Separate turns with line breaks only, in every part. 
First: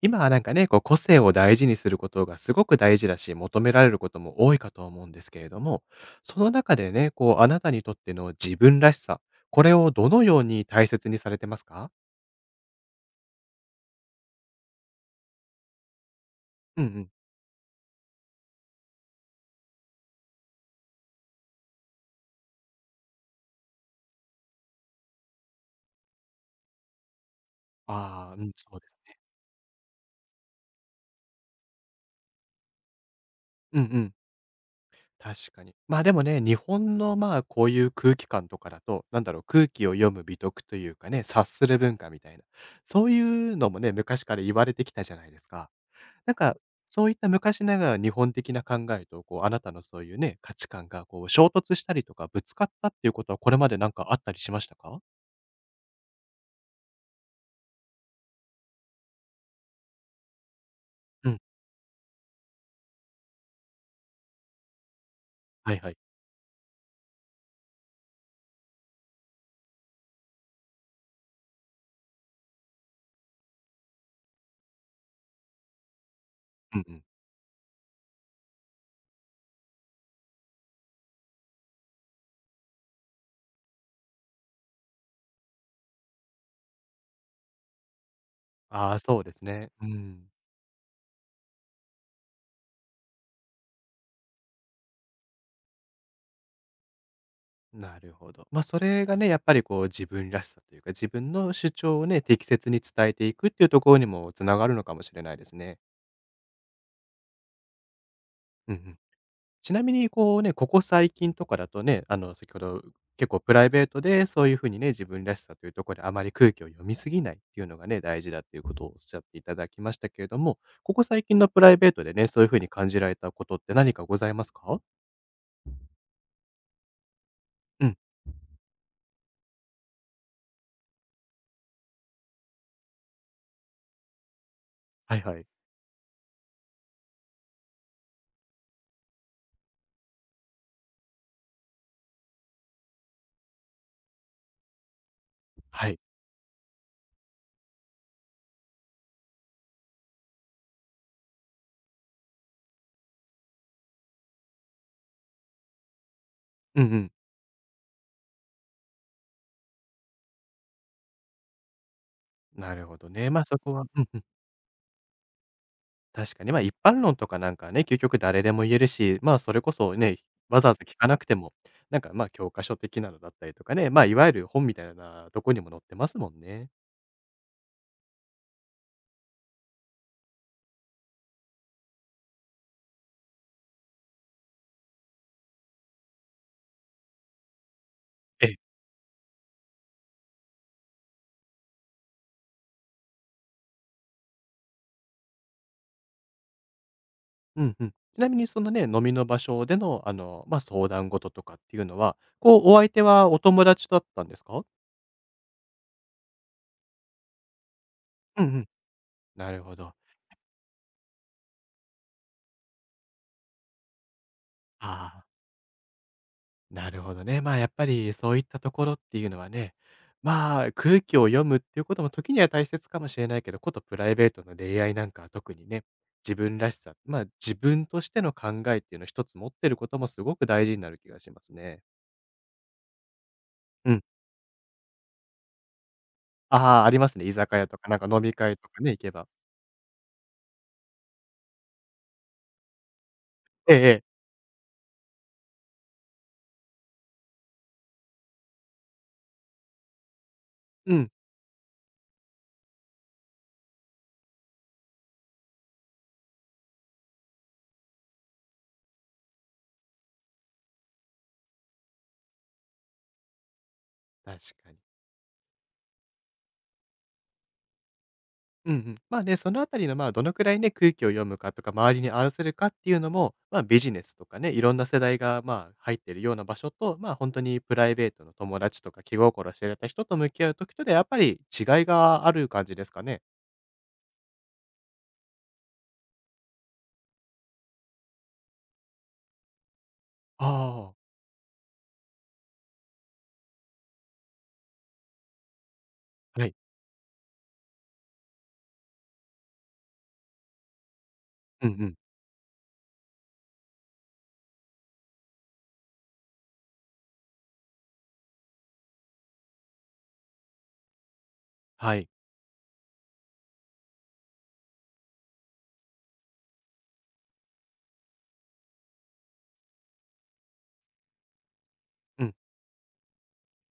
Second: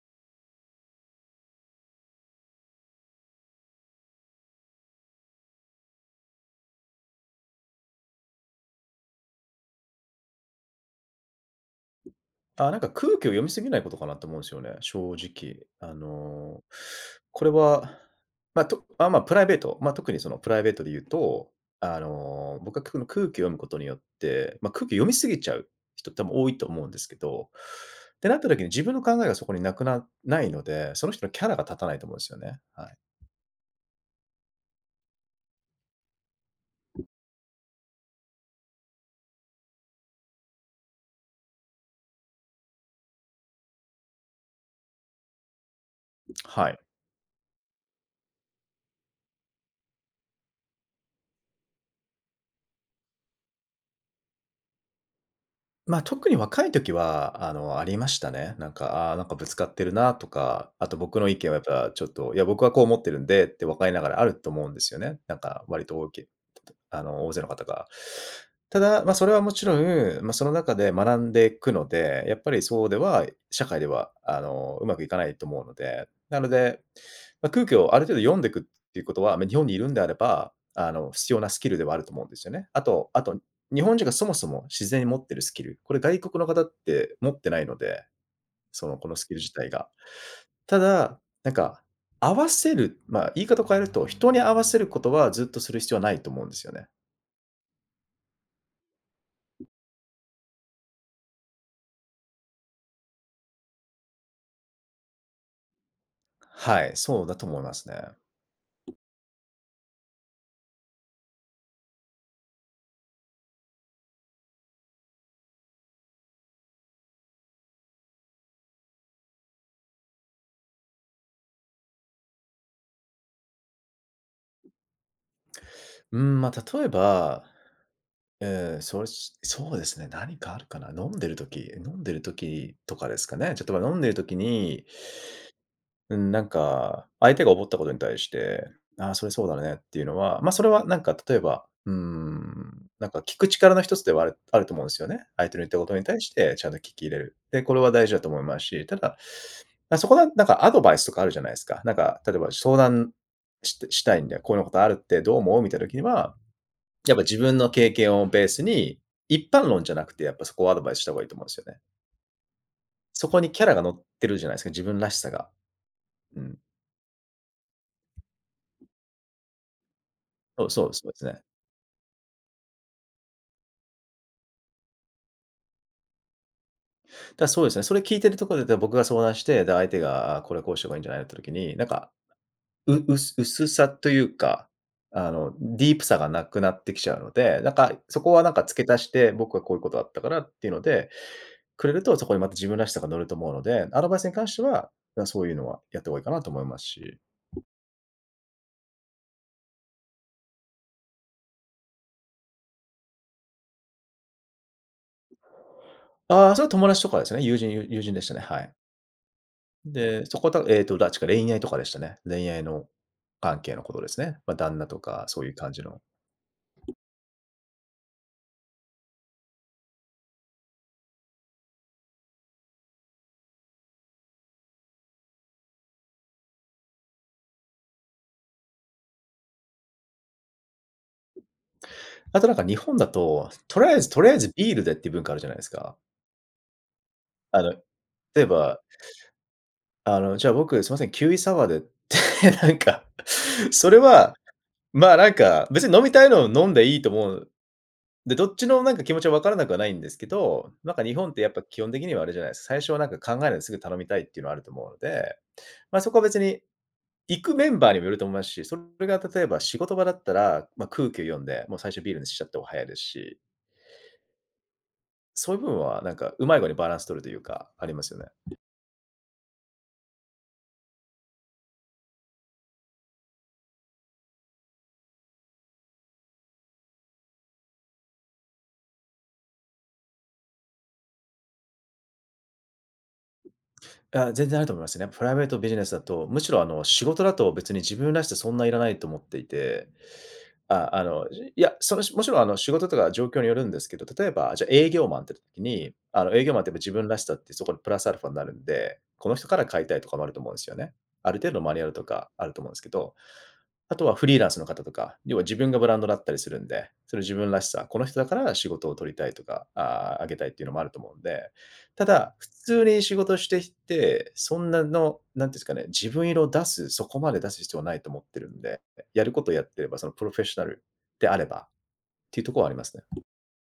今はなんかね、こう個性を大事にすることがすごく大事だし、求められることも多いかと思うんですけれども、その中でね、こうあなたにとっての自分らしさ、これをどのように大切にされてますか？
なんか空気を読みすぎないことかなと思うんですよね、正直。
うんうん。
これは、まあ、とあ、まあ、プライベート、特にそのプライベートで言うと、僕は空気を読むことによって、空気を読みすぎちゃう人多分多いと思うんですけど、って
ああ、
なっ
う
た
ん、
時に
そう
自
で
分
す
の考
ね。
えがそこになくなないので、その人のキャラが立たないと思うんですよね。はい。
うんうん。確かに。まあ、でもね、日本のまあ、こういう空気感とかだと、なんだろう、空気を読む美徳というかね、察する文化みたいな、そういうのもね、昔から言われてきたじゃないですか。なんか、
はい。
そういった昔ながら日本的な考えと、こう、あなたのそういうね、価値観がこう衝突したりとか、ぶつかったっていうことは、これまでなんかあったりしましたか？
特に若い時は、ありましたね。なんかぶつかってるなとか、あと僕の
う
意
ん、
見はやっぱちょっと、いや、僕はこう思ってるんでって分かりながらあると思うんですよね。なんか
はい
割
はい。
と大きい大勢の方が。ただ、それはもちろん、その中で学んでいくので、やっぱりそうでは社会では、うまくいかないと思うので、なの
う
で、
んうん。
空気をある程度読んでいくっていうことは、ま、日本にいるんであれば、必要なスキルではあると思うんですよね。あと日本人がそもそも自然に持ってるスキル、これ外国の方って持ってないので、そ
あ
の、
あ、
この
そ
ス
うで
キル
す
自
ね。
体
う
が。
ん。
ただ、合わせる、まあ、言い方を変えると、人に合わせることはずっとする必要はないと思うんですよね。
なるほど。まあ、それがね、やっぱりこう自分らしさというか、自分の主張をね、適切に伝えていくっていうところにもつながるのかもしれないですね。
はい、そうだと思いますね。
うんうん。ちなみにこうね、ここ最近とかだとね、あの、先ほど結構プライベートでそういう風にね、自分らしさというところであまり空気を読みすぎないっていうのがね、大事だっていうことをおっしゃっていただきましたけれども、ここ最近のプライベートでね、そういう風に感じられたことって何かございますか？
うん、まあ、例えば、
うん、
えーそうそうですね、何かあるかな。飲んでる時とかですかね。例えば飲んでる時に
はいはい。
相手が思ったことに対して、ああ、それそうだねっていうのは、まあ、それはなんか例えば、うーん、なんか聞く力の一つではあると思うんですよね。相手の言ったこ
は
と
い。
に対してちゃんと聞き入れる。で、これは大事だと思いますし、ただ、あそこはなんかアドバイスとかあるじゃないですか。なんか例えば相談したいんだよ、こういうことあるってどう思う？みたいな時には、
うんうん。
やっぱ自分の経験をベースに、一般論じゃなくてやっぱそこをアドバイスした方がいいと思うんですよね。
なるほど
そ
ね。
こ
ま、あ
に
そ
キャラ
こ
が
は
乗
う
っ
んうん。
てるじゃないですか、自分らしさが。
確
う
かに、
ん。
ま、一般論とかなんかはね、究極誰でも言えるし、まあ、それこそね、わざわざ聞
そ
か
う
な
です
くて
ね。
も、なんか、ま、あ教科書的なのだったりとかね、ま、あいわゆる本みたいなとこにも載ってますもんね。
そうですね。それ聞いてるところで、僕が相談して、で、相手が、あこれこうした方がいいんじゃないのって時に、なんか、ううす薄さというか、あの、ディープさがなくなってきちゃうので、そこは
え
なん
え、
か付け足して、僕はこういうことだったからっていうのでくれると、そこにまた自分らしさが乗ると思うので、アドバイスに関しては、そういうのはやった方がいいかなと思いますし。
うんうん。ちなみにそのね、飲みの場所での、あの、ま、相談事とかっていうのは、こう、お相手はお友達だったんですか？
ああ、それは友達とかですね。友人でしたね、
うんう
は
ん、
い。
なるほど。
で、そこはえっと、だちか恋愛とかでしたね。恋愛の関係のことですね。まあ、旦那と
あ
か
あ。
そういう感じの。
なるほどね。まあやっぱりそういったところっていうのはね、まあ空気を読むっていうことも時には大切かもしれないけど、ことプライベートの恋愛なんかは特にね、自分らしさ、まあ自分としての考えっていうのを一つ持ってることもすごく大事になる気がしますね。
あとなんか日本だと、とりあ
う
え
ん。
ずとりあえずビールでっていう文化あるじゃないですか。
ああ、ありますね。居酒
あ
屋
の、
とかなんか飲み
例え
会と
ば、
かね、行けば。
じゃあ僕すいません、キウイサワーでって、なんか、
ええ、
そ
え
れ
え。
は、まあ、なんか、別に飲みたいのを飲んでいいと思う。で、どっちのなんか気持ちは分からなくはないんですけど、な
う
んか
ん、
日本ってやっぱ基本的にはあれじゃないですか、最初はなんか考えないですぐ頼みたいっていうのはあると思うので、まあ、そこは別に行くメンバーにもよると思いますし、それが例えば仕事場だったら、まあ、空気を読んで、もう最初ビールにしちゃった方が早いですし。
確かに。
そういう部分はなんか、うまい具合にバランス取るというか、ありますよね。
うんうん。まあね、そのあたりの、まあ、どのくらいね、空気を読むかとか、周りに合わせるかっていうのも、まあ、ビジネスとかね、いろんな世代が、まあ、入ってるような場所と、まあ、本当にプライベートの友達とか、気心知れた人と向き合う時とで、やっぱり違いがある感じですかね？
あ、全然あると思いますね。プライベート、ビジネスだと、むしろあの仕事だと別に自分らしさそんないらないと思っていて、あ、
ああ、
あの、いや、その、もちろんあの仕事とか状況によるんですけど、例えば、じゃあ営業マンって時に、あの営
は
業
い。
マンってやっぱ自分らしさってそこにプラスアルファになるんで、この人から買いたいとかもあると思うんですよね。ある程度の
うん
マニュ
う
アル
ん。
とかあると思うんですけど、あとはフリーランスの方とか、要は自分がブランドだったりするんで、それ自分らしさ、この人だから仕事を取りたいとか、ああげたいっていうのもあると思うんで、
は
た
い。
だ、普通に仕事していて、そんなの、なんていうんですかね、自分色を出す、そこまで出す必要はないと思ってるんで、やることをやってれば、そのプロフェッショナルであればっ
うん。
ていうところはありますね。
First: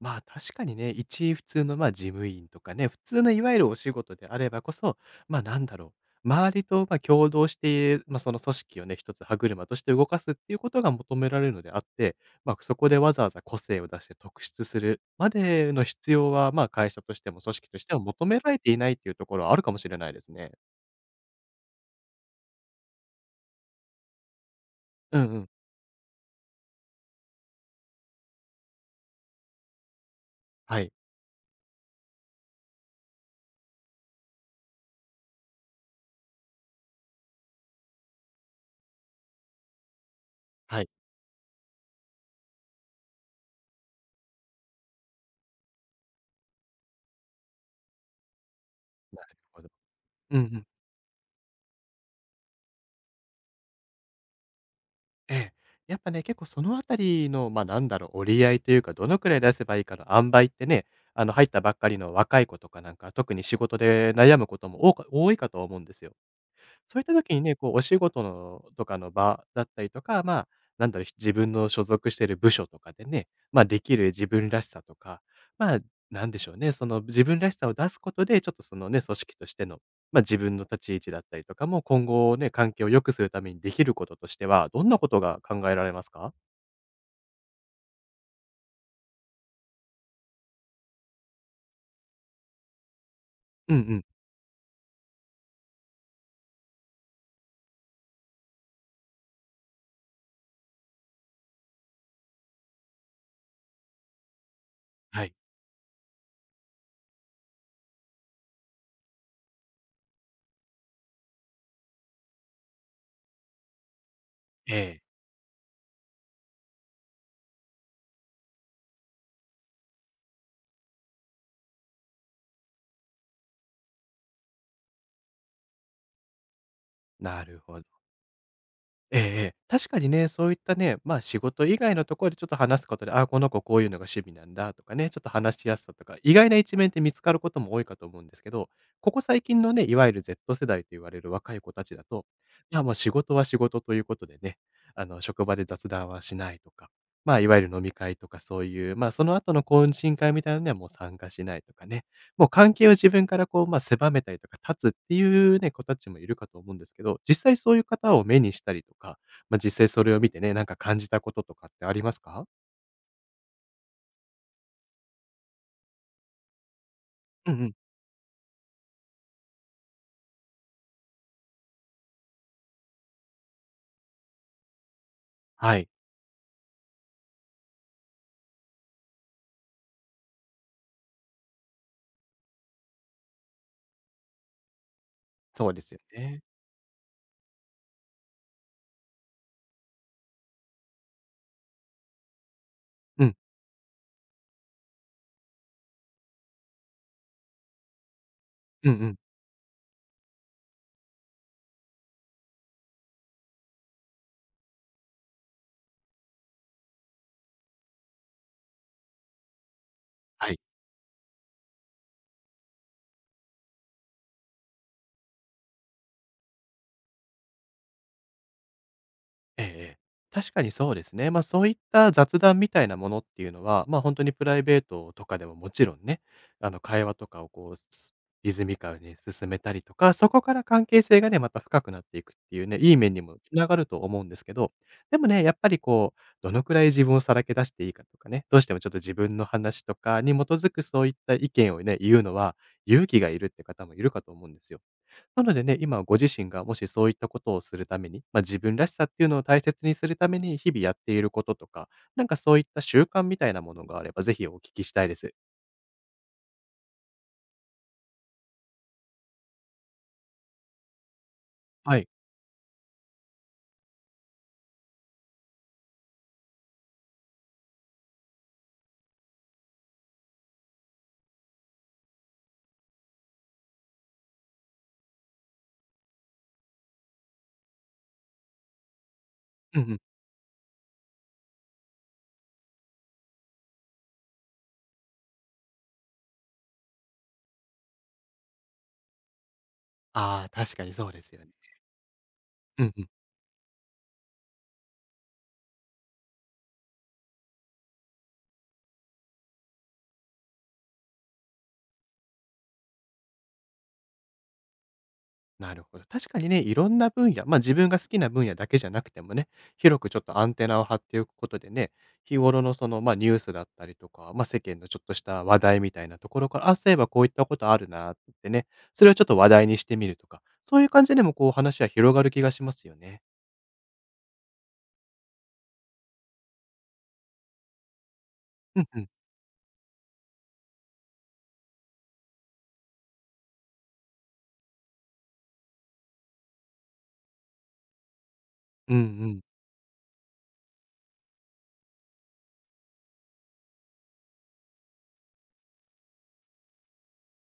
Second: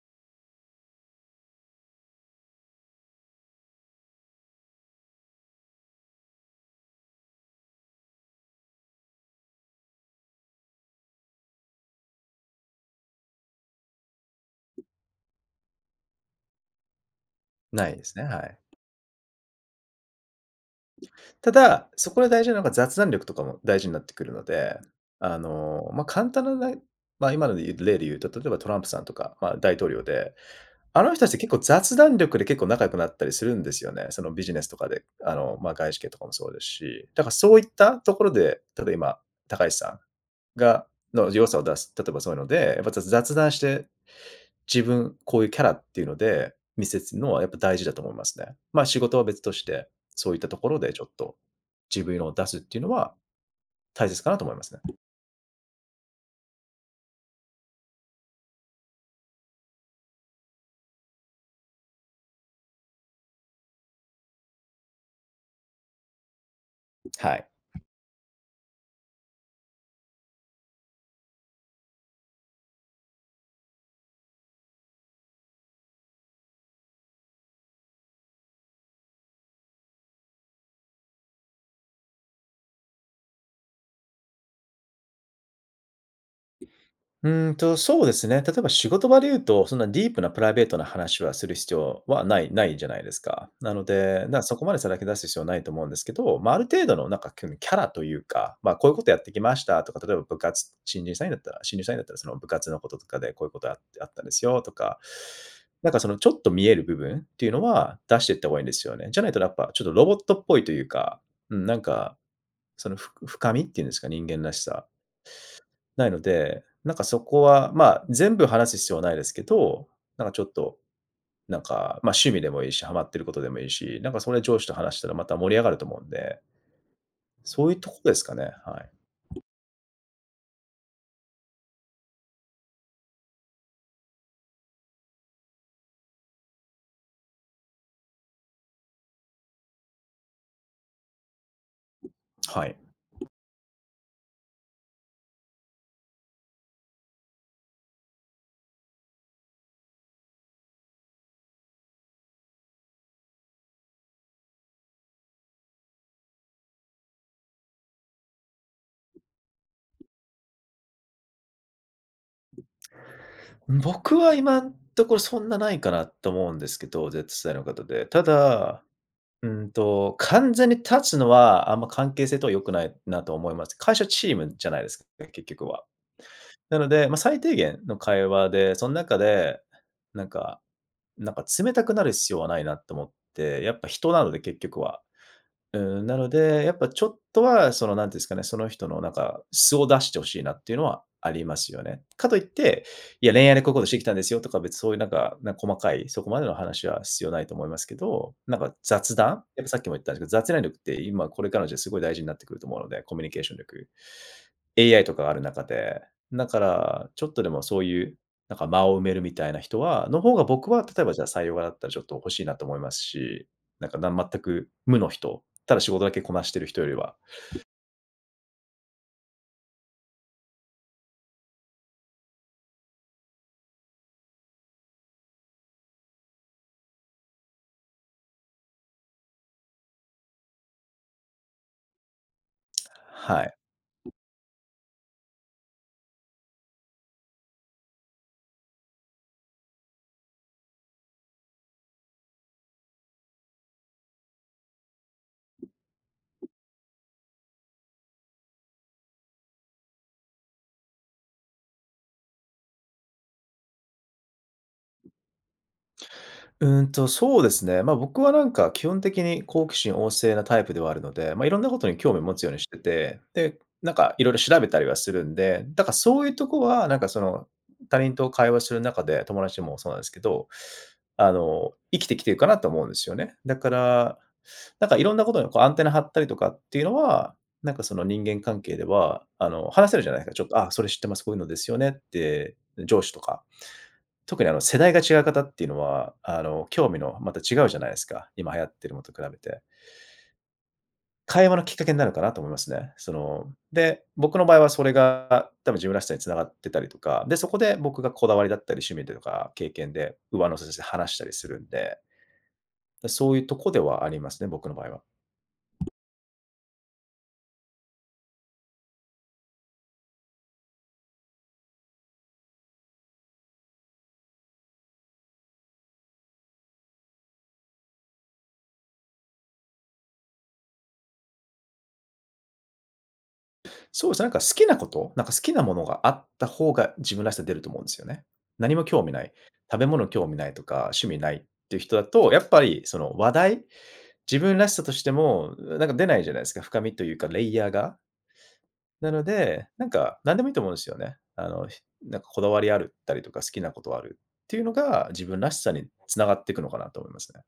まあ、確かにね、一普通の、まあ、事務員とかね、普通のいわゆるお仕事であればこそ、まあ、なんだろう、周りと、ま、協働して、まあ、その組織をね、一つ歯車として動かすっていうことが求められるのであって、ま、そこでわざわざ個性を出して特筆するまでの必要は、まあ、会社としても組織とし
な
て
い
も
ですね、
求め
は
ら
い。
れていないっていうところはあるかもしれないですね。
ただ、そこで大事なのが雑談力とかも大事になってくるので、
うん
あ
うん。
の、まあ、簡単なねまあ今ので言う例で言うと、例えばトランプさんとか、まあ、大統領で、
はい。
あの人たちって結構雑談力で結構仲良くなったりするんですよね。そのビジネスとかで、あの、まあ、外資系とかもそうですし、だからそういったところで、例えば今、高橋さん
は
が
い。
の良さを出す、例えばそういうので、やっぱ雑談して自分、こういうキャラっていうので、見せつのはやっぱ大事だと思いますね。まあ、仕事
な
は
る
別と
ほ
し
ど。
て、そうい
う
っ
んう
たと
ん。
ころでちょっと、自分を出すっていうのは大切かなと思いますね。
ええ。やっぱね、結構そのあたりの、ま、なんだろう、折り合いというか、どのくらい出せばいいかの塩梅ってね、あの、入ったばっかりの若い子とかなんか、特に仕事で悩むことも多いかと思うんですよ。そういった時
は
に
い。
ね、こうお仕事のとかの場だったりとか、まあ、なんだろう、自分の所属している部署とかでね、まあ、できる自分らしさとか、まあ、なんでしょうね、その自分らしさを出すことで、ちょっとそのね、組織としての、まあ、自分の立ち位置だったりとかも、今後ね、関係を良くするためにできることとしては、どんなことが考えられますか？
うーんと、そうですね。例えば仕事場で言うと、そんなディープなプライベートな話はする必要はない、ないじゃないですか。な
うんう
の
ん。
で、そこまでさらけ出す必要はないと思うんですけど、まあ、ある程度のなんかキャラというか、まあ、こういうことやってきましたとか、例えば部活、新入社員だったらその部活のこととかでこういうことあってあったんですよとか、
はい。
なんかそのちょっと見える部分っていうのは出していった方がいいんですよね。じゃないとやっぱちょっとロボットっぽいというか、うん、なんかそのふ深みっていうんですか、人間らし
え
さ。
え、
ないので、なんかそこは、まあ、全部話す必要はないですけど、なんかちょっと、なんか、ま、あ趣味でもいいし、ハマってることでもいいし、なんかそれ上司と話したらまた盛り上がると思うんで、
なる
そういう
ほど。
とこですかね、はい。
ええええ。確かにね、そういったね、ま、仕事以外のところでちょっと話すことで、ああ、この子こういうのが趣味なんだとかね、ちょっと話しやすさとか、意外な一面って見つかることも多いかと思うんですけど、ここ最近のね、いわゆる Z 世代と言われる若い子たちだと、
はい。
いや、もう仕事は仕事ということでね、あの、職場で雑談はしないとか、まあ、いわゆる飲み会とかそういう、まあ、その後の懇親会みたいなのにはもう参加しないとかね、もう関係を自分からこう、まあ、狭めたりとか、断つっていうね、子たちもいるかと思うんですけど、実際そういう方を目にしたりとか、まあ、実際それを見てね、なんか感じたこととかってありますか？
僕は今んところそんなないかなと思うんですけど、Z 世
う
代
ん
の
うん。
方で。ただ、うんと、完全に立つのは、あんま関係性とは良くないなと思います。会社チームじゃないですか、結局
は
は。
い。
なので、まあ、最低限の会話で、その中で、なんかなんか冷たくなる必要はないなと思って、やっぱ人なので結局は。
そう
う
ですよ
ん、なの
ね。
で、やっぱちょっとは、その、なんていうんですかね、その人のなんか素を出してほしいなっていうのはありますよね。かといって、
う
いや、
ん。
恋愛でこういうことしてきたんですよとか、別にそういうなんか、なんか細かい、そこまでの話は必要ないと思いますけど、なんか
うんう
雑
ん。
談やっぱさっきも言ったんですけど、雑談力って今これからの時代すごい大事になってくると思うので、コミュニケーション力。AI とかがある中で、だから、ちょっとでもそういう、なんか間を埋めるみたいな人はの方が
はい。
僕は例えばじゃあ採用だったらちょっと欲しいなと思いますし、なんか、な全く無の人ただ仕事だけこなしてる人よりは。
ええええ。確かにそうですね。ま、そういった雑談みたいなものっていうのは、ま、あ本当にプライベートとかでももちろんね、あの、会話とかをこう、リズミカルに進めたりとか、そこから関係性がね、また深くなっていくっていうね、いい面にも
は
つ
い。
ながると思うんですけど、でもね、やっぱりこう、どのくらい自分をさらけ出していいかとかね、どうしてもちょっと自分の話とかに基づくそういった意見をね、言うのは、勇気がいるって方もいるかと思うんですよ。なのでね、今ご自身がもしそういったことをするために、まあ、自分らしさっていうのを大切にするために、日々やっていることとか、なんかそういった習慣みたいなものがあれば、ぜひお聞きしたいです。
そうですね。ま、僕はなんか基本的に好奇心旺盛なタイプではあるので、ま、いろんなことに
はい。
興味持つようにしてて、で、なんかいろいろ調べたりはするんで、だからそういうとこはなんかその、他人と会話する中で、友達もそうなんですけど、生きてきてるかなと思うんですよね。だから、なんかいろんなことにこうアンテナ張ったりとかっていうのは、なんかその人間関係では、
うん
話
う
せ
ん。
るじゃないですか。ちょっと、あ、それ知ってます、こういうのですよねって、上司とか特にあの世代が違う方っていうのは、興味のまた違うじゃないですか、今流行ってるものと比べて。
ああ、確かにそうですよ
会
ね。
話のきっかけになるかなと思います
う
ね。
んうん。
その、で、僕の場合はそれが多分自分らしさに繋がってたりとか、で、そこで僕がこだわりだったり趣味でとか経験で上乗せして話したりするんで、そういうとこではありますね、僕の場合は。
なるほど。確かにね、いろんな分野、まあ自分が好きな分野だけじゃなくてもね、広くちょっとアンテナを張っておくことでね、日頃のその、まあニュースだったりとか、まあ世間のちょっとした話題みたいなところから、あ、そういえばこういったことあるなってね、それをちょっと話題にしてみるとか、そういう感じでもこう話は広がる気がしますよね。
そうですね、なんか好きなこと、なんか好きなものがあった方が自分らしさ出ると思うんですよね。何
う
も
んう
興
ん。
味ない、食べ物興味ないとか、趣味ないっていう人だと、やっぱりその話題自分らしさとしても、なんか出ないじゃないですか、深みというか、レイヤーが。
うん
なの
うん。
で、なんか何でもいいと思うんですよね。ひなんかこだわりあるったりとか、好きなことあるっていうのが、自分らしさに繋がっていくのかなと思いますね。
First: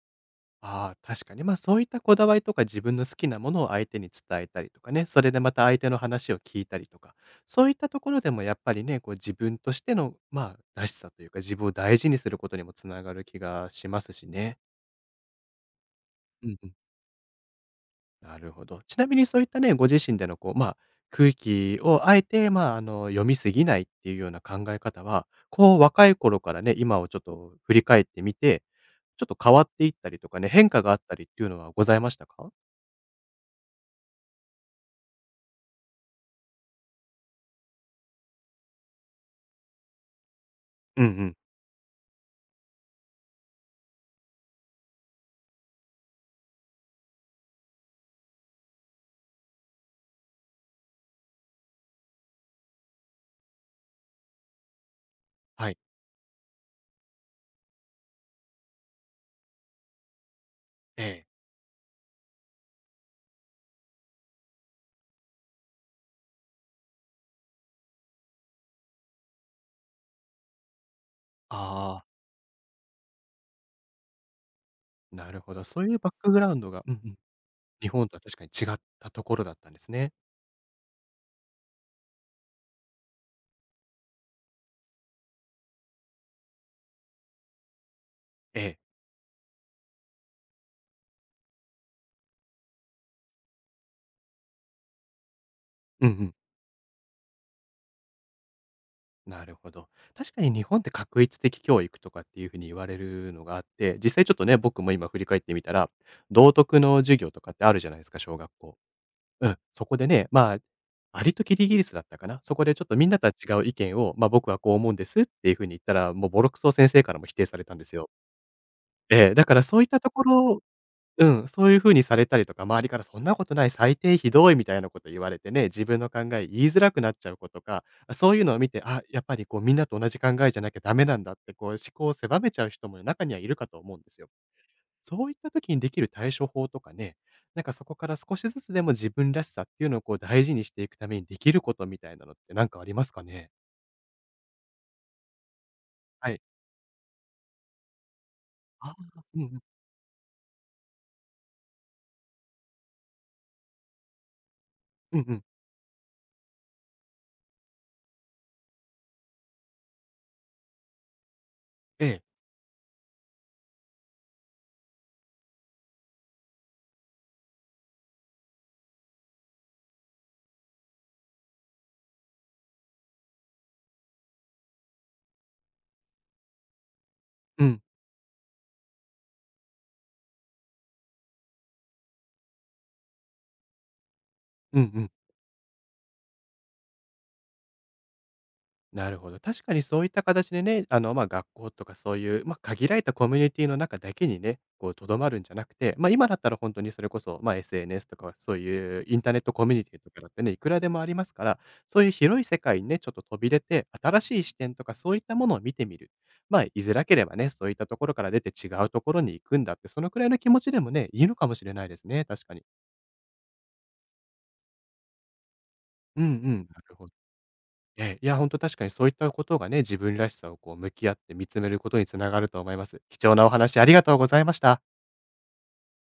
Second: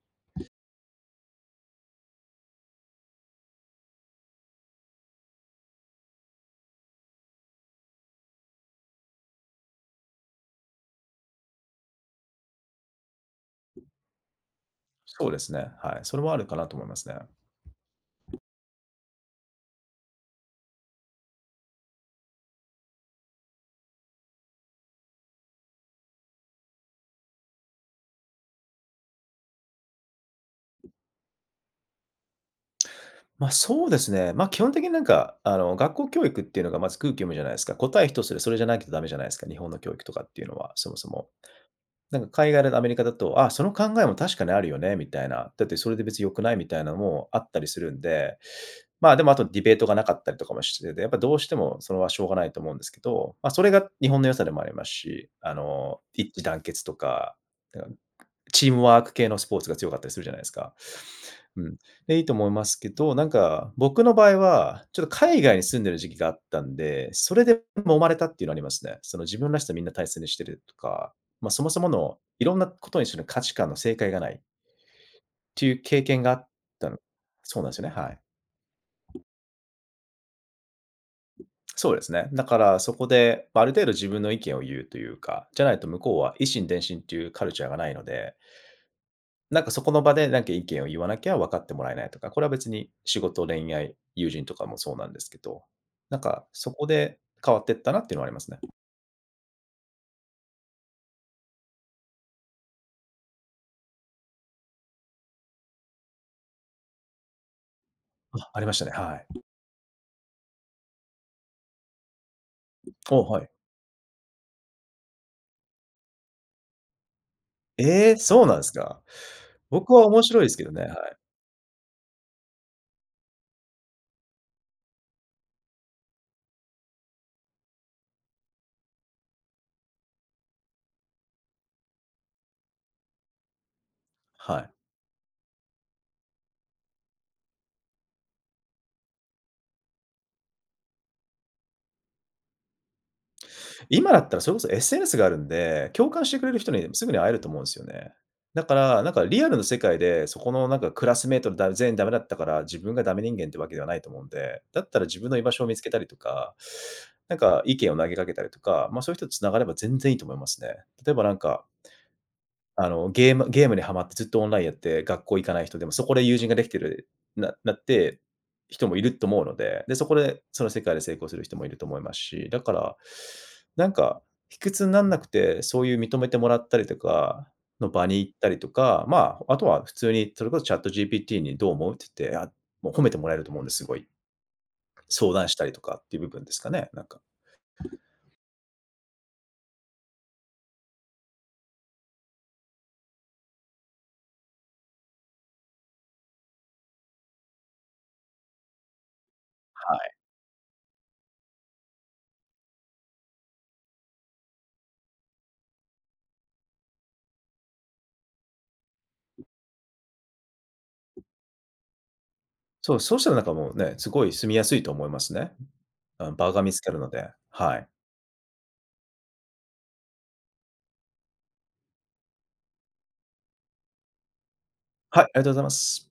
ああ、確かに。ま、あそういったこだわりとか自分の好きなものを相手に伝えたりとかね、それでまた相手の話を聞いたりとか、そういったところでもやっぱりね、こう自分としての、まあ、らしさというか、自分を大事にすることにもつながる気がしますしね。
そうですね、はい。それもある
う
か
ん
な
うん。
と思いますね。
なるほど。ちなみにそういったね、ご自身でのこう、空気をあえて、読みすぎないっていうような考え方は、こう若い頃からね、今をちょっと振り返ってみて、ちょっと変わっていったりとかね、変化があったりっていうのはございましたか？
ま、あそうですね、ま、あ基本的になんか、学校教育っていうのがまず空気読むじゃないですか。答え一つでそれじゃないとダメじゃないですか、日本の教育とかっていうのは、そも
うん
そ
う
も。
ん。
なんか海外だとアメリカだと、あ、その考えも確かにあるよね、みたいな。だってそれで別に良くないみたいなのもあったりするんで、まあ、でもあとディベートがなかったりとかもしてて、やっぱどうしてもそれはしょうがないと思うんですけど、ま、それが日本の良さでもありますし、
はい。
一致団結とか、なんかチームワーク系のスポーツが強かったりするじゃないですか。
ええ。
うん。で、いいと思いますけど、なんか僕の場合は、ちょっと海外に住んでる時期があったんで、それで揉まれたっていうのありますね。その自分らしさみんな大切にしてるとか、まあ、そもそも
ああ、
のいろんなことにする価値観の正解がないっ
なるほど。
ていう
そういう
経
バッ
験が
ク
あ
グ
っ
ラウンドが、
た
う
の
んうん、
そうなんですよ
日
ね、
本
は
と
い。
は確かに違ったところだったんですね。
そうですね。だからそこで、まあ、ある程度自分の意見を言うというか、じゃないと向こうは以心伝心っていうカルチャーがないので
ええ。
なんかそこの場でなんか意見を言わなきゃ分かってもらえないとか、これは別に仕事、恋愛、友人とかもそうなんですけど、
うんう
なん
ん。
かそこで変わってったなっていうのはありますね。
なるほど。確かに日本って画一的教育とかっていう風に言われるのがあって、実際ちょっとね、僕も今振り返ってみたら、道徳の授業とかってあるじゃないですか、小
あ、
学
ありま
校。
したね、はい。
うん、そこでね、ありとキリギリスだったかな。そこでちょっとみんな
お
とは
はい。
違う意見を、ま、僕はこう思うんですっていう風に言ったら、もうボロクソ先生からも否定されたんですよ。
ええ、そうなんですか。
ええ、だからそういっ
僕
た
は
とこ
面白いです
ろ
けどね、はい。
うん、そういう風にされたりとか、周りから「そんなことない、最低、ひどい」みたいなこと言われてね、自分の考え言いづらくなっちゃうことか、そういうのを見て、あ、やっぱりこうみんなと同じ考えじゃなきゃダメなんだって、こう思考を狭めちゃう人も中にはいるかと思うんですよ。
はい。
そういった時にできる対処法とかね、なんかそこから少しずつでも自分らしさっていうのをこう大事にしていくためにできることみたいなのってなんかありますかね？
今だったらそれこそ SNS があるんで、共感し
は
て
い。
くれる人にすぐに会えると思うんですよね。だか
ああ、
ら、なんか
う
リ
んう
アルの
ん。
世界で、そこのなんかクラスメイトのだ全員ダメだったから、自分がダメ人間ってわけではないと思うんで、だったら
う
自
ん
分
う
の居
ん。
場所を見つけたりとか、なんか意見を投げかけたりとか、ま、そういう人と繋がれば全然いいと思いますね。例えばなんか
ええ。
ゲームにハマってずっとオンラインやって学校行かない人でも、そこで友人ができてるななって、人もいると思うので、で、そこでその世界で成功する人もいると思いますし、だから、なんか、卑屈になんなくて、そういう認めてもらったりとか
うん。
の場に行ったりとか、まあ、あとは普通にそれこそチャット GPT にどう思うって言って、あ、もう褒めてもらえると思うんです、すごい。
うんうん。
相談したりとかっていう部分ですかね、なんか。
なるほど。確かにそういった形でね、学校とかそういう、まあ、限られたコミュニティの中だけにね、こう、とどまるんじゃなくて、まあ、今だったら本当にそれこそ、まあ、SNS とかそういうインターネットコミュニ
は
ティと
い。
かだってね、いくらでもありますから、そういう広い世界にね、ちょっと飛び出て、新しい視点とかそういったものを見てみる。ま、あ、いづらければね、そういったところから出て違うところに行くんだって、そのくらいの気持ちでもね、いいのかもしれないですね、確かに。
そう、そうしたらなんかもうね、すごい住みやすいと思いますね。
うんう
場
ん、
が見
な
つか
る
る
ほ
の
ど。
で、はい。
ええ、いや、本当確かにそういったことがね、自分らしさをこう向き合って見つめることにつながると思います。貴重なお話ありがとうございました。
はい、ありがとうございます。